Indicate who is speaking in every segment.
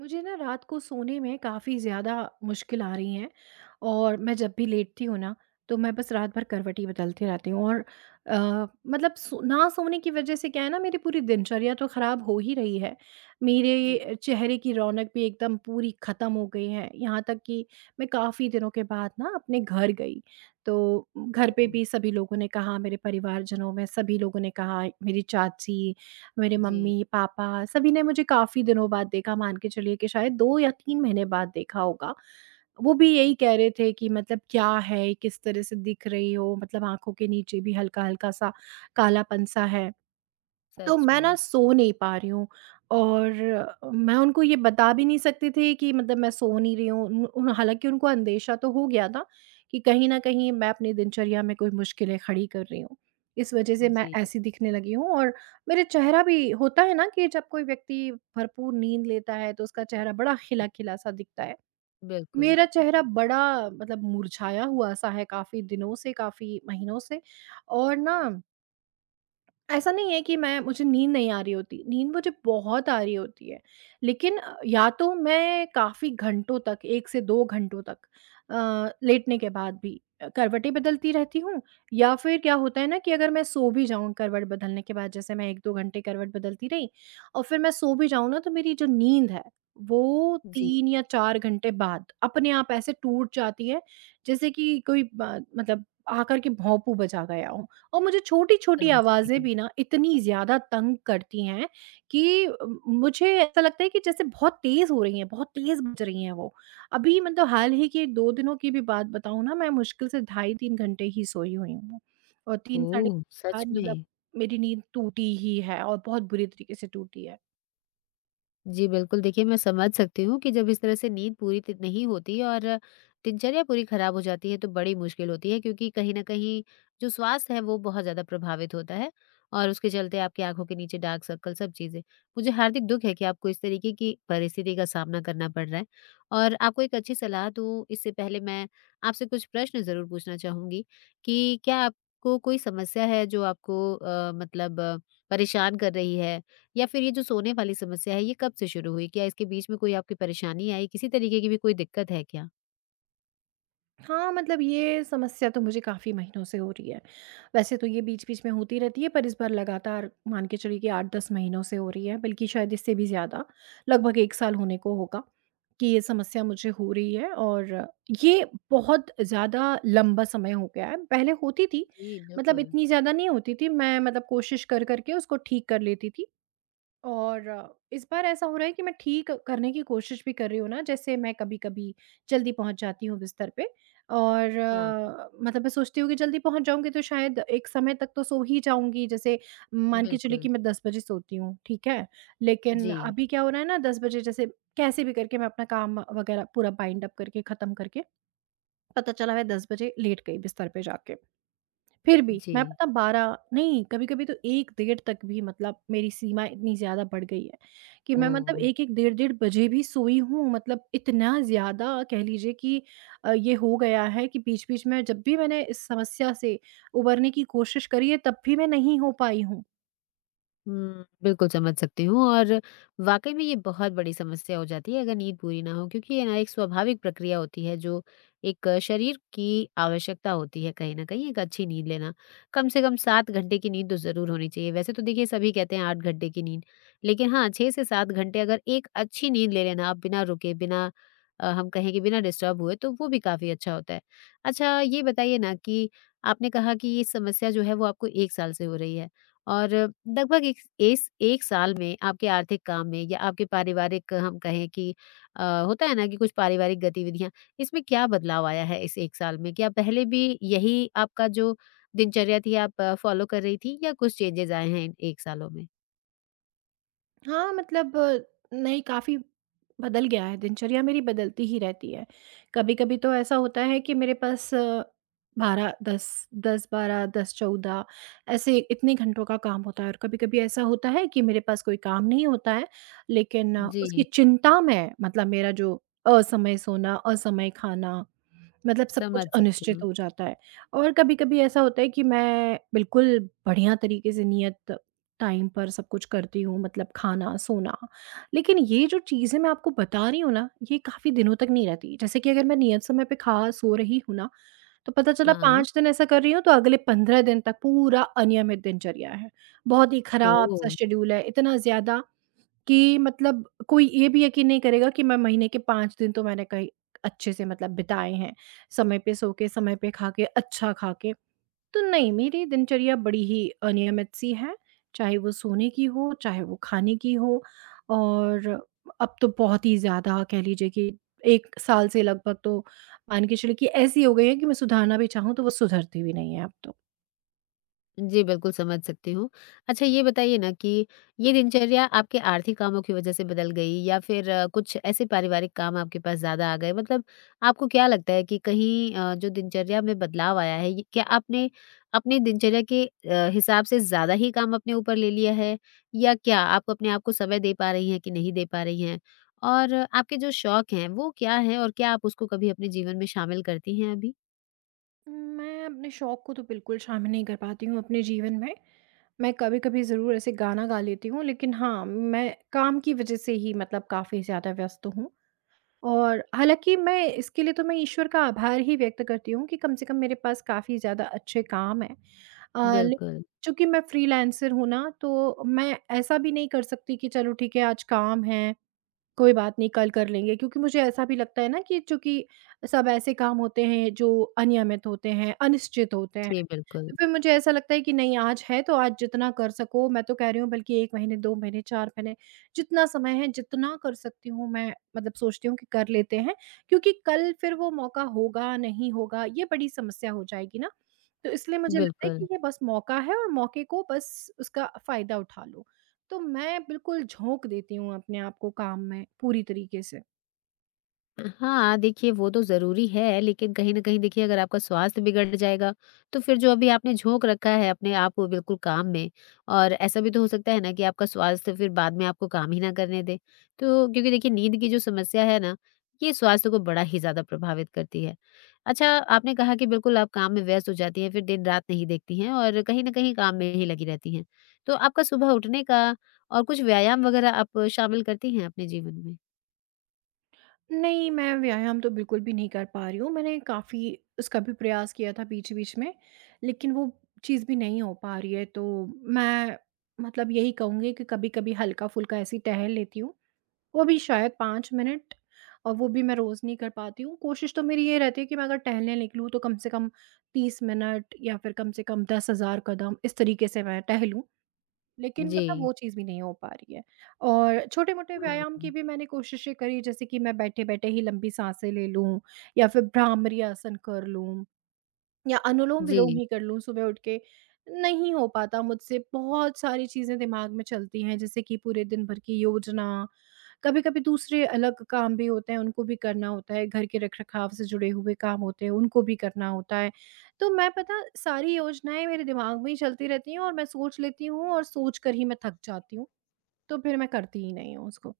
Speaker 1: मुझे ना रात को सोने में काफ़ी ज़्यादा मुश्किल आ रही है। और मैं जब भी लेटती हूँ ना, तो मैं बस रात भर करवटी बदलती रहती हूँ। और मतलब ना सोने की वजह से क्या है ना, मेरी पूरी दिनचर्या तो ख़राब हो ही रही है।
Speaker 2: जी,
Speaker 1: मेरे चेहरे की रौनक भी एकदम पूरी ख़त्म हो गई है, यहाँ तक कि मैं काफ़ी दिनों के बाद ना अपने घर गई, तो घर पे
Speaker 2: ओह!
Speaker 1: भी सभी लोगों ने कहा, मेरे परिवारजनों में सभी लोगों ने कहा, मेरी चाची, मेरे
Speaker 2: जी,
Speaker 1: मम्मी-पापा, सभी ने मुझे काफ़ी दिनों बाद देखा, मान के चलिए कि शायद 2 या 3 महीने बाद देखा होगा। वो भी यही कह रहे थे कि मतलब क्या है, किस तरह से दिख रही हो, मतलब आँखों के नीचे भी हल्का-हल्का सा कालापन-सा है। तो
Speaker 2: सच
Speaker 1: मैं ना
Speaker 2: में।
Speaker 1: सो नहीं पा रही हूँ और मैं उनको ये बता भी नहीं सकती थी कि मतलब मैं सो नहीं रही हूँ, हालांकि उनको अंदेशा तो हो गया था कि कहीं ना कहीं मैं अपनी दिनचर्या में कोई मुश्किलें खड़ी कर रही हूँ, इस वजह से मैं
Speaker 2: जी,
Speaker 1: ऐसी दिखने लगी हूँ। और मेरे चेहरा भी होता है ना कि जब कोई व्यक्ति भरपूर नींद लेता है, तो
Speaker 2: जी,
Speaker 1: उसका चेहरा बड़ा
Speaker 2: जी,
Speaker 1: खिला खिला सा दिखता है।
Speaker 2: बिल्कुल।
Speaker 1: मेरा चेहरा बड़ा मतलब मुरझाया हुआ सा है, काफी दिनों से, काफी महीनों से। और ना ऐसा नहीं है कि मैं मुझे नींद नहीं आ रही होती, नींद मुझे बहुत आ रही होती है। लेकिन या तो मैं काफ़ी घंटों तक 1 से 2 घंटों तक अ, लेटने के बाद भी करवटें बदलती रहती हूँ। या फिर क्या होता है ना कि अगर मैं सो भी जाऊँ करवट बदलने के बाद, जैसे मैं 1-2 घंटे करवट बदलती रही और फिर मैं सो भी जाऊँ ना, तो मेरी जो नींद है, वो
Speaker 2: जी,
Speaker 1: 3 या 4 घंटे बाद अपने आप ऐसे टूट जाती है, जैसे कि कोई ब मतलब आकर के भोंपू बजा गया हो। और मुझे छोटी-छोटी आवाज़ें
Speaker 2: समझी।
Speaker 1: भी ना इतनी ज़्यादा तंग करती हैं कि मुझे ऐसा लगता है कि जैसे बहुत तेज़ हो रही हैं, बहुत तेज़ बज रही हैं वो। अभी मतलब हाल ही के 2 दिनों की भी बात बताऊँ ना, मैं मुश्किल से ढाई 3 घंटे ही सोई हुई हूँ और 3 साढ़े
Speaker 2: ओह!
Speaker 1: 3 के
Speaker 2: सच
Speaker 1: बाद
Speaker 2: में?
Speaker 1: मतलब मेरी नींद टूटी ही है और बहुत बुरी तरीके से टूटी है।
Speaker 2: जी, बिल्कुल। देखिए, मैं समझ सकती हूँ कि जब इस तरह से नींद पूरी त नहीं होती और दिनचर्या पूरी खराब हो जाती है, तो बड़ी मुश्किल होती है, क्योंकि कहीं न कहीं जो स्वास्थ्य है वो बहुत ज़्यादा प्रभावित होता है और उसके चलते आपकी आँखों के नीचे डार्क सर्कल, सब चीज़ें। मुझे हार्दिक दुःख है कि आपको इस तरीके की परिस्थिति का सामना करना पड़ रहा है। और आपको एक अच्छी सलाह दूँ, इससे पहले मैं आपसे कुछ प्रश्न ज़रूर पूछना चाहूँगी, कि क्या आपको कोई समस्या है जो आपको मतलब परेशान कर रही है? या फिर ये जो सोने वाली समस्या है, ये कब से शुरू हुई? क्या इसके बीच में कोई आपकी परेशानी आई? किसी तरीके की भी कोई दिक्कत है क्या?
Speaker 1: हाँ, मतलब ये समस्या तो मुझे काफ़ी महीनों से हो रही है। वैसे तो ये बीच-बीच में होती रहती है, पर इस बार लगातार मान के चलिए कि 8-10 महीनों से हो रही है, बल्कि शायद इससे भी ज़्यादा, लगभग 1 साल होने को होगा कि ये समस्या मुझे हो रही है और ये बहुत ज़्यादा लंबा समय हो गया है। पहले होती थी,
Speaker 2: जी,
Speaker 1: मतलब
Speaker 2: बिल्कुल।
Speaker 1: इतनी ज़्यादा नहीं होती थी, मैं मतलब कोशिश कर-कर के उसको ठीक कर लेती थी। और इस बार ऐसा हो रहा है कि मैं ठीक करने की कोशिश भी कर रही हूँ ना, जैसे मैं कभी-कभी जल्दी पहुँच जाती हूँ बिस्तर पे। और
Speaker 2: हाँ,
Speaker 1: मतलब मैं सोचती हूँ कि जल्दी पहुँच जाऊँगी तो शायद एक समय तक तो सो ही जाऊँगी, जैसे मान के चलिए
Speaker 2: बिल्कुल।
Speaker 1: कि मैं 10 बजे सोती हूँ, ठीक है? लेकिन
Speaker 2: जी,
Speaker 1: अभी क्या हो रहा है ना, 10 बजे जैसे कैसे भी करके मैं अपना काम वगैरह पूरा बाइंड अप करके ख़त्म करके पता चला मैं 10 बजे लेट गई बिस्तर पे जाके। फिर भी मैं
Speaker 2: जी।
Speaker 1: पता 12 नहीं, कभी-कभी तो 1 डेढ़ तक भी, मतलब मेरी सीमा इतनी ज़्यादा बढ़ गई है, कि मैं मतलब
Speaker 2: ओह!
Speaker 1: 1-1 डेढ़-डेढ़ बजे भी सोई हूँ, मतलब इतना ज़्यादा कह लीजिए कि ये हो गया है कि बीच-बीच में जब भी मैंने इस समस्या से उबरने की कोशिश करी है, तब भी मैं नहीं हो पाई हूँ।
Speaker 2: बिल्कुल समझ सकती हूँ, और वाक़ई में ये बहुत बड़ी समस्या हो जाती है अगर नींद पूरी ना हो, क्योंकि ये ना एक स्वाभाविक प्रक्रिया होती है जो एक शरीर की आवश्यकता होती है, कहीं न कहीं एक अच्छी नींद लेना। कम से कम 7 घंटे की नींद तो ज़रूर होनी चाहिए। वैसे तो देखिए, सभी कहते हैं 8 घंटे की नींद, लेकिन हाँ, 6 से 7 घंटे अगर एक अच्छी नींद ले लेना आप बिना रुके, बिना हम कहें कि बिना डिस्टर्ब हुए, तो वो भी काफ़ी अच्छा होता है। अच्छा, ये बताइए ना, कि आपने कहा कि ये समस्या जो है वो आपको 1 साल से हो रही है। और लगभग एक, इस 1 साल में आपके आर्थिक काम में या आपके पारिवारिक, हम कहें कि, होता है ना कि कुछ पारिवारिक गतिविधियाँ, इसमें क्या बदलाव आया है इस 1 साल में? क्या पहले भी यही आपका जो दिनचर्या थी आप फ़ॉलो कर रही थीं, या कुछ चेंजेज़ आए हैं इन 1 सालों में?
Speaker 1: हाँ, मतलब नहीं, काफ़ी बदल गया है, दिनचर्या मेरी बदलती ही रहती है। कभी-कभी तो ऐसा होता है कि मेरे पास 12 10 10-12 10-14 ऐसे इतने घंटों का काम होता है और कभी-कभी ऐसा होता है कि मेरे पास कोई काम नहीं होता है, लेकिन उसकी
Speaker 2: जी,
Speaker 1: चिंता में मतलब मेरा जो असमय सोना, असमय खाना, मतलब सब कुछ
Speaker 2: समझ सकती
Speaker 1: अनिश्चित
Speaker 2: हूँ।
Speaker 1: हो जाता है। और कभी-कभी ऐसा होता है कि मैं बिल्कुल बढ़िया तरीके से नियत टाइम पर सब कुछ करती हूँ, मतलब खाना, सोना। लेकिन ये जो चीज़ें मैं आपको बता रही हूँ ना, ये काफ़ी दिनों तक नहीं रहती। जैसे कि अगर मैं नियत समय पे खा, सो रही हूँ ना, तो पता चला
Speaker 2: हाँ,
Speaker 1: 5 दिन ऐसा कर रही हूँ, तो अगले 15 दिन तक पूरा अनियमित दिनचर्या है। बहुत ही
Speaker 2: ओह!
Speaker 1: खराब-सा शेड्यूल है, इतना ज़्यादा कि मतलब कोई ये भी यकीन नहीं करेगा कि मैं महीने के 5 दिन तो मैंने कहीं अच्छे से मतलब बिताए हैं, समय पे सो के, समय पे खा के, अच्छा खा के। तो नहीं, मेरी दिनचर्या बड़ी ही अनियमित सी है, चाहे वो सोने की हो, चाहे वो खाने की हो। और अब तो बहुत ही ज़्यादा कह लीजिए कि 1 साल से लगभग तो मान के चलिए कि ऐसी हो गई है कि मैं सुधारना भी चाहूँ तो वो सुधरती भी नहीं है अब तो।
Speaker 2: जी, बिल्कुल समझ सकती हूँ। अच्छा, ये बताइए ना, कि ये दिनचर्या आपके आर्थिक कामों की वजह से बदल गई, या फिर कुछ ऐसे पारिवारिक काम आपके पास ज़्यादा आ गए? मतलब, आपको क्या लगता है कि कहीं जो दिनचर्या में बदलाव आया है, ये क्या आपने अपनी दिनचर्या के हिसाब से ज़्यादा ही काम अपने ऊपर ले लिया है? या क्या आप अपने आप को समय दे पा रही हैं, कि नहीं दे पा रही हैं? और आपके जो शौक हैं, वो क्या हैं, और क्या आप उसको कभी अपने जीवन में शामिल करती हैं अभी?
Speaker 1: मैं अपने शौक को तो बिल्कुल शामिल नहीं कर पाती हूँ अपने जीवन में। मैं कभी-कभी ज़रूर ऐसे गाना गा लेती हूँ, लेकिन हाँ, मैं काम की वज़ह से ही मतलब काफ़ी ज़्यादा व्यस्त हूँ। और हालाँकि मैं इसके लिए तो मैं ईश्वर का आभार ही व्यक्त करती हूँ कि कम से कम मेरे पास काफ़ी ज़्यादा अच्छे काम हैं। अ, ले
Speaker 2: बिल्कुल।
Speaker 1: चूँकि मैं फ्रीलांसर हूँ ना, तो मैं ऐसा भी नहीं कर सकती कि चलो ठीक है, आज काम है, कोई बात नहीं कल कर लेंगे, क्योंकि मुझे ऐसा भी लगता है ना कि चूँकि सब ऐसे काम होते हैं जो अनियमित होते हैं, अनिश्चित होते हैं।
Speaker 2: जी, बिल्कुल।
Speaker 1: तो फिर मुझे ऐसा लगता है कि नहीं, आज है तो आज जितना कर सको, मैं तो कह रही हूँ, बल्कि 1 महीने, 2 महीने, 4 महीने जितना समय है, जितना कर सकती हूँ मैं, मतलब सोचती हूँ कि कर लेते हैं। क्योंकि कल फिर वो मौका होगा, नहीं होगा, ये बड़ी समस्या हो जाएगी ना। तो इसलिए मुझे हुँ। लगता है कि
Speaker 2: बिल्कुल।
Speaker 1: ये बस मौका है और मौके को बस उसका फ़ायदा उठा लो। तो मैं बिल्कुल झोंक देती हूँ अपने आप को काम में पूरी तरीके से।
Speaker 2: हाँ, देखिए, वो तो ज़रूरी है, लेकिन कहीं न कहीं देखिए, अगर आपका स्वास्थ्य बिगड़ जाएगा, तो फिर जो अभी आपने झोंक रखा है अपने आप को बिल्कुल काम में, और ऐसा भी तो हो सकता है ना कि आपका स्वास्थ्य फिर बाद में आपको काम ही ना करने दे। तो, क्योंकि देखिए, नींद की जो समस्या है ना, ये स्वास्थ्य को बड़ा ही ज़्यादा प्रभावित करती है। अच्छा, आपने कहा कि बिल्कुल आप काम में व्यस्त हो जाती हैं, फिर दिन-रात नहीं देखती हैं, और कहीं न कहीं काम में ही लगी रहती हैं। तो आपका सुबह उठने का, और कुछ व्यायाम वगैरह, आप शामिल करती हैं अपने जीवन में?
Speaker 1: नहीं, मैं व्यायाम तो बिल्कुल भी नहीं कर पा रही हूँ। मैंने काफ़ी उसका भी प्रयास किया था बीच-बीच में, लेकिन वो चीज़ भी नहीं हो पा रही है। तो मैं मतलब यही कहूँगी कि कभी-कभी हल्का-फुल्का ऐसे ही टहल लेती हूँ, वो भी शायद 5 मिनट, और वो भी मैं रोज़ नहीं कर पाती हूँ। कोशिश तो मेरी ये रहती है कि मैं अगर टहलने निकलूँ तो कम से कम 30 मिनट या फिर कम से कम 10,000 कदम इस तरीके से मैं टहलूँ। लेकिन
Speaker 2: जी।
Speaker 1: मतलब वो चीज़ भी नहीं हो पा रही है। और छोटे-मोटे व्यायाम की
Speaker 2: हाँ।
Speaker 1: भी मैंने कोशिशें करी, जैसे कि मैं बैठे-बैठे ही लंबी साँसें ले लूँ या फिर भ्रामरी आसन कर लूँ या अनुलोम-विलोम
Speaker 2: जी,
Speaker 1: ही कर लूँ सुबह उठ के। नहीं हो पाता मुझसे, बहुत सारी चीज़ें दिमाग में चलती हैं, जैसे कि पूरे दिन भर की योजना, कभी-कभी दूसरे अलग काम भी होते हैं, उनको भी करना होता है, घर के रख-रखाव से जुड़े हुए काम होते हैं, उनको भी करना होता है। तो मैं पता सारी योजनाएँ मेरे दिमाग में ही चलती रहती हैं, और मैं सोच लेती हूँ और सोच कर ही मैं थक जाती हूँ, तो फिर मैं करती ही नहीं हूँ उसको।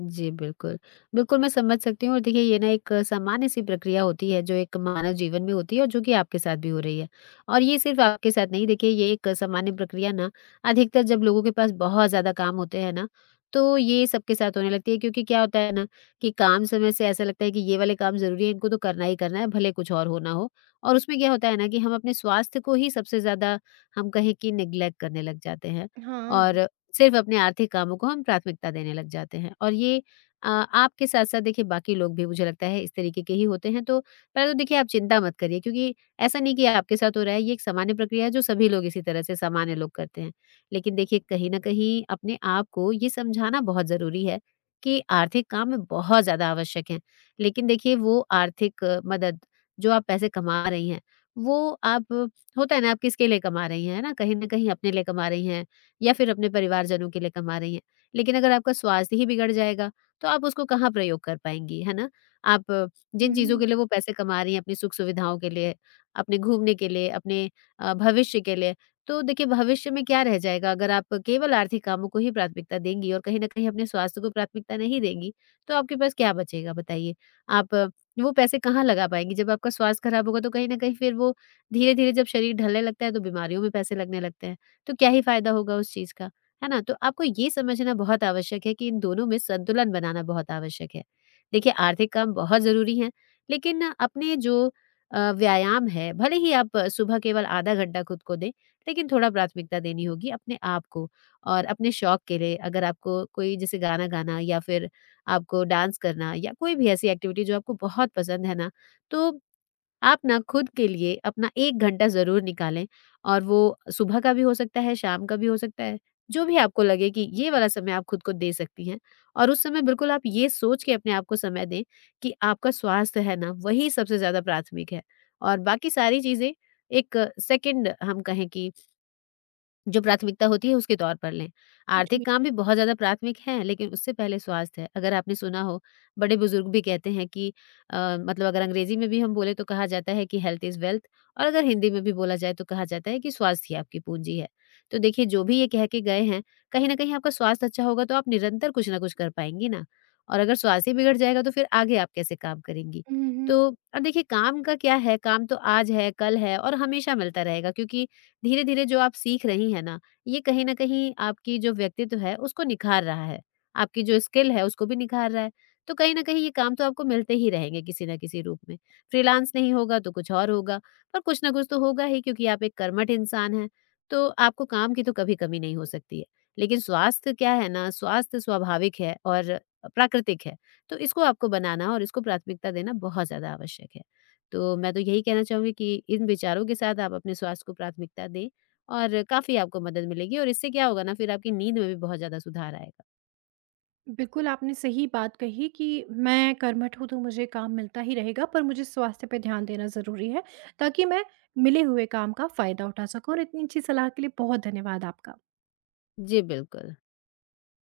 Speaker 2: जी, बिल्कुल। बिल्कुल, मैं समझ सकती हूँ, और देखिए, ये ना एक सामान्य-सी प्रक्रिया होती है जो एक मानव जीवन में होती है, और जो कि आपके साथ भी हो रही है। और ये सिर्फ़ आपके साथ नहीं, देखिए, ये एक सामान्य प्रक्रिया ना, अधिकतर जब लोगों के पास बहुत ज़्यादा काम होते हैं ना, तो ये सबके साथ होने लगती है, क्योंकि क्या होता है ना, कि काम समय से ऐसा लगता है कि ये वाले काम ज़रूरी है, इनको तो करना ही करना है, भले कुछ और हो ना हो। और उसमें क्या होता है ना, कि हम अपने स्वास्थ्य को ही सबसे ज़्यादा, हम कहें कि, नेग्लेक्ट करने लग जाते हैं।
Speaker 1: हाँ।
Speaker 2: और सिर्फ अपने आर्थिक कामों को हम प्राथमिकता देने लग जाते हैं, और ये आपके साथ साथ देखिए बाकी लोग भी, मुझे लगता है, इस तरीके के ही होते हैं। तो पहले तो देखिए, आप चिंता मत करिए, क्योंकि ऐसा नहीं कि आपके साथ हो रहा है, ये एक सामान्य प्रक्रिया है जो सभी लोग इसी तरह से, सामान्य लोग करते हैं। लेकिन देखिए, कहीं ना कहीं अपने आप को ये समझाना बहुत जरूरी है कि आर्थिक काम में बहुत ज्यादा आवश्यक है, लेकिन देखिए, वो आर्थिक मदद, जो आप पैसे कमा रही हैं, वो आप, होता है ना, आप किसके लिए कमा रही हैं, है ना, कहीं ना कहीं अपने लिए कमा रही हैं, या फिर अपने परिवारजनों के लिए कमा रही हैं। लेकिन अगर आपका स्वास्थ्य ही बिगड़ जाएगा, तो आप उसको कहाँ प्रयोग कर पाएँगी, है ना? आप जिन चीज़ों
Speaker 1: हुँ,
Speaker 2: के लिए वो पैसे कमा रही हैं, अपनी सुख-सुविधाओं के लिए, अपने घूमने के लिए, अपने भविष्य के लिए, तो देखिए, भविष्य में क्या रह जाएगा अगर आप केवल आर्थिक कामों को ही प्राथमिकता देंगी, और कहीं न कहीं अपने स्वास्थ्य को प्राथमिकता नहीं देंगी, तो आपके पास क्या बचेगा, बताइए? आप वो पैसे कहाँ लगा पाएँगी? जब आपका स्वास्थ्य खराब होगा, तो कहीं न कहीं फिर वो, धीरे-धीरे जब शरीर ढलने लगता है, तो बीमारियों में पैसे लगने लगते हैं। तो क्या ही फ़ायदा होगा उस चीज़ का, है ना? तो आपको ये समझना बहुत आवश्यक है कि इन दोनों में संतुलन बनाना बहुत आवश्यक है। देखिए, आर्थिक काम बहुत ज़रूरी हैं, लेकिन अपने जो व्यायाम है, भले ही आप सुबह केवल आधा घंटा खुद को दें, लेकिन थोड़ा प्राथमिकता देनी होगी अपने आप को। और अपने शौक के लिए, अगर आपको कोई, जैसे गाना गाना, या फिर आपको डांस करना, या कोई भी ऐसी एक्टिविटी जो आपको बहुत पसंद है ना, तो आप ना, खुद के लिए अपना 1 घंटा ज़रूर निकालें, और वो सुबह का भी हो सकता है, शाम का भी हो सकता है। जो भी आपको लगे कि ये वाला समय आप खुद को दे सकती हैं, और उस समय बिल्कुल आप ये सोच के अपने आप को समय दें कि आपका स्वास्थ्य है ना, वही सबसे ज़्यादा प्राथमिक है, और बाकी सारी चीज़ें एक सेकंड, हम कहें कि, जो प्राथमिकता होती है उसके तौर पर लें।
Speaker 1: जी।
Speaker 2: आर्थिक काम भी बहुत ज़्यादा प्राथमिक हैं, लेकिन उससे पहले स्वास्थ्य है। अगर आपने सुना हो, बड़े-बुजुर्ग भी कहते हैं कि, मतलब अगर अंग्रेज़ी में भी हम बोले तो कहा जाता है कि हेल्थ इज़ वेल्थ, और अगर हिंदी में भी बोला जाए तो कहा जाता है कि स्वास्थ्य ही आपकी पूँजी है। तो देखिए, जो भी ये कह के गए हैं, कहीं न कहीं आपका स्वास्थ्य अच्छा होगा तो आप निरंतर कुछ ना कुछ कर पाएँगी ना, और अगर स्वास्थ्य ही बिगड़ जाएगा तो फिर आगे आप कैसे काम करेंगी?
Speaker 1: हुँ, हुँ।
Speaker 2: तो अब देखिए, काम का क्या है, काम तो आज है, कल है, और हमेशा मिलता रहेगा, क्योंकि धीरे-धीरे जो आप सीख रही हैं ना, ये कहीं न कहीं आपकी जो व्यक्तित्व है, उसको निखार रहा है। आपकी जो स्किल है, उसको भी निखार रहा है। तो कहीं न कहीं ये काम तो आपको मिलते ही रहेंगे, किसी न किसी रूप में। फ्रीलांस नहीं होगा तो कुछ और होगा, पर कुछ ना कुछ तो होगा ही, क्योंकि आप एक कर्मठ इंसान हैं, तो आपको काम की तो कभी कमी नहीं हो सकती है। लेकिन स्वास्थ्य क्या है ना, स्वास्थ्य स्वाभाविक है और प्राकृतिक है। तो इसको आपको बनाना, और इसको प्राथमिकता देना बहुत ज़्यादा आवश्यक है। तो मैं तो यही कहना चाहूँगी कि इन विचारों के साथ आप अपने स्वास्थ्य को प्राथमिकता दें, और काफ़ी आपको मदद मिलेगी, और इससे क्या होगा ना, फिर आपकी नींद में भी बहुत ज़्यादा सुधार आएगा।
Speaker 1: बिल्कुल, आपने सही बात कही कि मैं कर्मठ हूँ, तो मुझे काम मिलता ही रहेगा, पर मुझे स्वास्थ्य पे ध्यान देना ज़रूरी है, ताकि मैं मिले हुए काम का फ़ायदा उठा सकूँ, और इतनी अच्छी सलाह के लिए बहुत धन्यवाद आपका।
Speaker 2: जी, बिल्कुल।